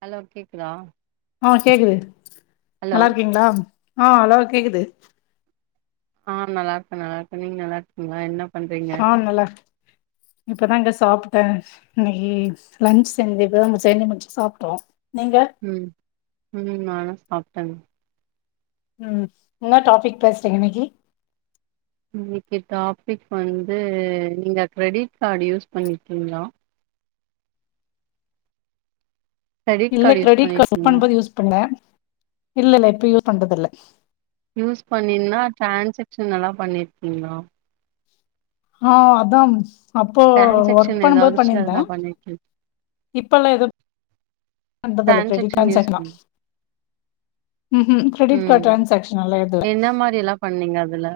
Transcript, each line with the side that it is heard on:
right: hello கேக்குதா
left: ஆ கேக்குது
right: ஹலோ
left: நல்லா இருக்கீங்களா ஆ ஹலோ கேக்குது
right: ஆ நல்லா இருக்கேன் நல்லா இருக்கேன் நீங்க நல்லா இருக்கீங்களா என்ன பண்றீங்க
left: ஆ நல்லா இருக்கேன் இப்பதாங்க சாப்பிட்டே இன்னைக்கு லன்ச் செஞ்சி இப்பதாங்க செஞ்சி முடிச்சு சாப்ட்டோ நீங்க
right: உம் உம் நானு சாப்பிட்டே
left: உம் என்ன டாபிக் பேசுறீங்க இன்னைக்கி
right: இன்னைக்கு டாபிக் வந்து நீங்க கிரெடிட் கார்டு யூஸ் பண்ணிற்க்கீங்ளா கிரெடிட்
left: இல்ல
right: கார்டு யூஸ்
left: கிரெடிட் கார்ட் சப்
right: பண்ணிருக்கீங்களா
left: பண்ணபோது யூஸ் பண்ல இல்ல இல்ல இப்ப யூஸ் பண்றது இல்ல
right: யூஸ் பண்ணின்னா ட்ரான்சக்ஷன் எல்லா பண்ணீற்ப்பீங்ளா
left: ஆ அதாம்ஸ் அப்போ ஒர்க்
right: டிரான்சாக்ஷன்
left: பண்ணும்போது
right: ஏதாச்சு
left: பண்ணிருந்தே
right: அதுல பண்ணிருக்கீங்
left: இப்பெல்லா எது பண்றதல்ல கிரெடிட்
right: டிரான்சாக்ஷன்
left: கார்டுஸ்
right: யூஸ்
left: சேக்கலா
right: பண்ணி
left: உம் உம் கிரெடிட்
right: ம்
left: கார்ட் டிரான்ஷேக்ஷன் எல்லா எதுல்ல
right: என்ன மாரி எல்லா பண்ணீங்க அதுல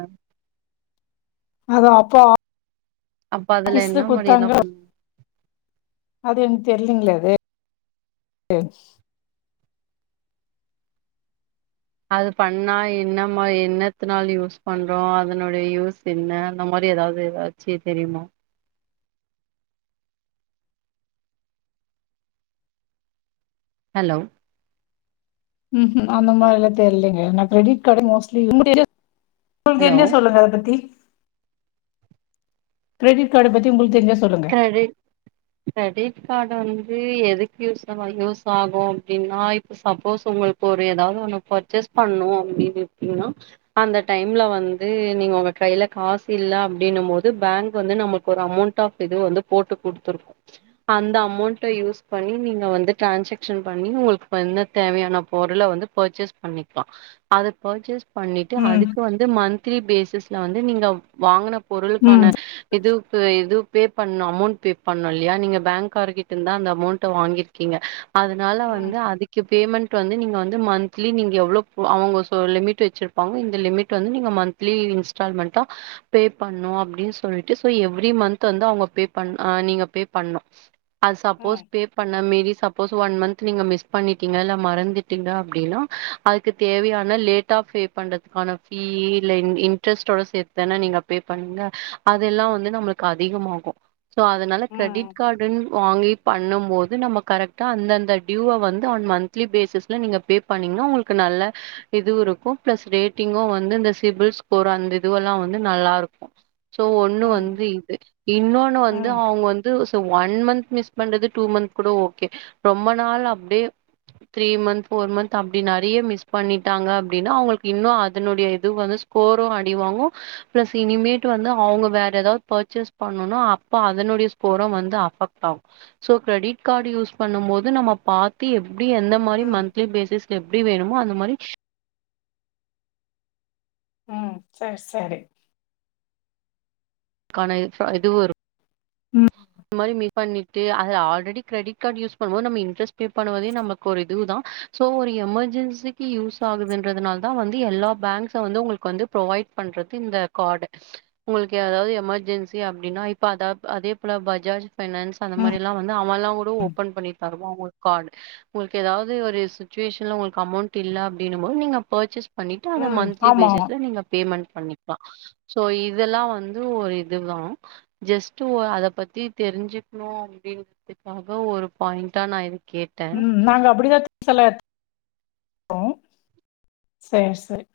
left: அதா அப்பா
right: அப்ப அதுல என்ன முடிய எல்லா பண்
left: அது எனக் தெரிலிங்லே அது என்ச்
right: அது பண்ணா என்னமா என்னத்து நாள யூஸ் பண்றோ அதனுடைய யூஸ் என்ன அந்த மாரி ஏதாவது ஏதாச்சி தெரியுமா ஹலோ
left: ம் ம் அந்த மாரி எல்லா தெரிலிங்க நா கிரெடிட் கார்டே மோஸ்ட்லி யூஸ் [unintelligible] உங்களுக்கு
right: ஹலோ
left: தெரிஞ்சா சொல்லுங்க அத பத்தி கிரெடிட் கார்டு பத்தி உங்களுக்கு தெரிஞ்சா சொ
right: கிரெடிட் கிரெடிட் கார்டு வந் து எதுக்கு யூஸ் ஆகு யூஸ் ஆகு அப்டின்னா இப்ப சப்போஸ் உங்களுக்கு ஒரு ஏதாவது ஒன்னு பர்ச்சேஸ் பண்ணோ அப்டீனு இருப்பீங்ன்னா அந்த டைம்ல வந்து நீங்க உங்க கையில காசு இல்ல அப்டி ன்னு போது பேங்க் வந்து நம்மளுக்கு ஒரு அமௌண்ட்டா இது வந்து போட்டு குடுத்துருக்கோ அந்த அமௌண்ட்ட யூஸ் பண்ணி நீங்க வந்து டிரான்ஷக்ஷன் பண்ணி உங்களுக்கு இப்ப என்ன தேவையான பொருளை வந்து பர்ச்சேஸ் பண்ணிக்கலா அது பர்ச்சேஸ் பண்ணிட்டு
left: ம்
right: அதுக்கு வந்து மந்த்லி பேசிஸ்ல வந்து நீங்க வாங்கன பொருளுக்கான
left: ம்
right: இதுவுக்கு இது பே பண்ணு அமௌண்ட் பே பண்ணு இல்லையா நீங்க பேங்கார் கிட்ட இருந்தா அந்த அமௌண்ட்ட வாங்கியிருக்கீங்க அதனால
left: ம்
right: வந்து அதுக்கு இப் பேமெண்ட் வந்து நீங்க வந்து மந்த்லி நீங்க எவ்ளோப் அவங்க சோ லிமிட் வச்சிருப்பாங்க இந்த லிமிட் வந்து நீங்க மந்த் மந்த்லி இன்ஸ்டால்மென்ட்டா பே பண்ணு அப்டீன் சொல்ட்டு சோ எவ்ரி மந்த் து வந்து அவங்க பே பண்ணு ஆ நீங்க பே பண்ணு அது சப்போஸ்
left: ம்
right: பே பண்ண மீறி சப்போஸ் ஒன் மந்த் நீங்க மிஸ் பண்ணிட்டீங்க இல்ல மறந்துட்டீங்க அப்டின்னா அதுக்கு தேவையான லேட்டா பே பண்றதுக்கான ஃபீ இல்ல இன்ட்ரெஸ்டோட சேத்து தானே நீங்க பே பண்ணுவீங்க அதெல்லா வந்து நம்ளுக் அதிகமாகு சோ அதனால கிரெடிட்
left: ம்
right: கார்டுனு வாங்கி பண்ணும்போது நம்ம கரெக்டா அந்த அந்த டியூவ வந்து ஆன் மந்த்லி பேசஸ்ல நீங்க பே பண்ணீங்ன்னா உங்களுக்கு நல்லா இதுவு இருக்கு பிளஸ் ரேட்டிங்கு வந்து இந்த சிபிள் ஸ்கோர் அந்த இதுவெல்லா வந்து நல்லா இருக்கோ சோ ஒண்ணு
left: ம்
right: வந்து இது இன்னொன்னு வந்து
left: ம்
right: அவங்க வந்து ஒன் மந்த் மிஸ் பண்றது டூ மந்த் கூட ஓகே ரொம்ப நாள் அப்டியே த்ரீ மந்த் ஃபோர் மந்த் அப்டி நிறைய மிஸ் பண்ணிட்டாங்க அப்டின்னா அவங்களுக்கு இன்னு அதனுடைய இது வந்து ஸ்கோரு அடிவாங்கு பிளஸ் இனிமேட்டு வந்து அவுங்க வேற ஏதாவது பர்ச்சேஸ் பண்ணனு அப்ப அதனுடைய ஸ்கோரு வந்து அபக்ட் ஆகு சோ கிரெடிட் கார்டு யூஸ் பண்ணும் போது நம்ம பாத்து எப் டி எந்த மாரி
left: ம்
right: மந்த்லி பேசிஸ்ல எப்டி வேணுமோ அந்த மாரி
left: உம் சர் சரி
right: க்கான ஃப இது விரு
left: ம்
right: இந்த மாரி மிஸ் பண்ணிட்டு அது ஆல்ரெடி கிரெடிட் கார்ட் யூஸ் பண்ணும்போது நம்ம இன்டரஸ்ட் பே பண்ணுவதே நமக்கு ஒரு இது தான் சோ ஒரு எமர்ஜென்சிக்கு யூஸ் ஆகுதுன்றதுனால தா வந்து எல்லா பேங்க்ஸ்ஸ வந்து உங்களுக்கு வந்து புரவைட் பண்றகு இந் ந்த கார்டு உங்களுக்கு ஏதாவது எமர்ஜென்சி அப்டின்னா இப்ப அதா அதே போல பஜாஜ் பைனான்ஸ் அந்த
left: ம்
right: மாரி எல்லா வந்து அவல்லா கூட ஓபன் பண்ணி தருவா ஒரு கார்ட் உங்களுக்கு ஏதாவது ஒரு சுச்சுவேஷன்ல உங்களுக்கு அமௌண்ட் இல்ல அப்டின்னு போது நீங்க பர்ச்சேஸ் பண்ணிட்டு அத
left: ம்
right: மந்த்லி
left: ஆமா ஆமா
right: பேசிஸ்ல நீங்க பேமெண்ட் பண்ணிக்கலா சோ இதெல்லாம் வந்து ஒரு இதுதான் ஜஸ்ட்ட் ஒரு அத பத்தி தெரிஞ்சுக்கணு அப்படின்றதுக்காக ஒரு பாயிண்டா நான் இருக்கே
left: ம் நாங்க அப்டிதான் திங்ஸ் எல்லாஎத் தோம் சேர் சேர்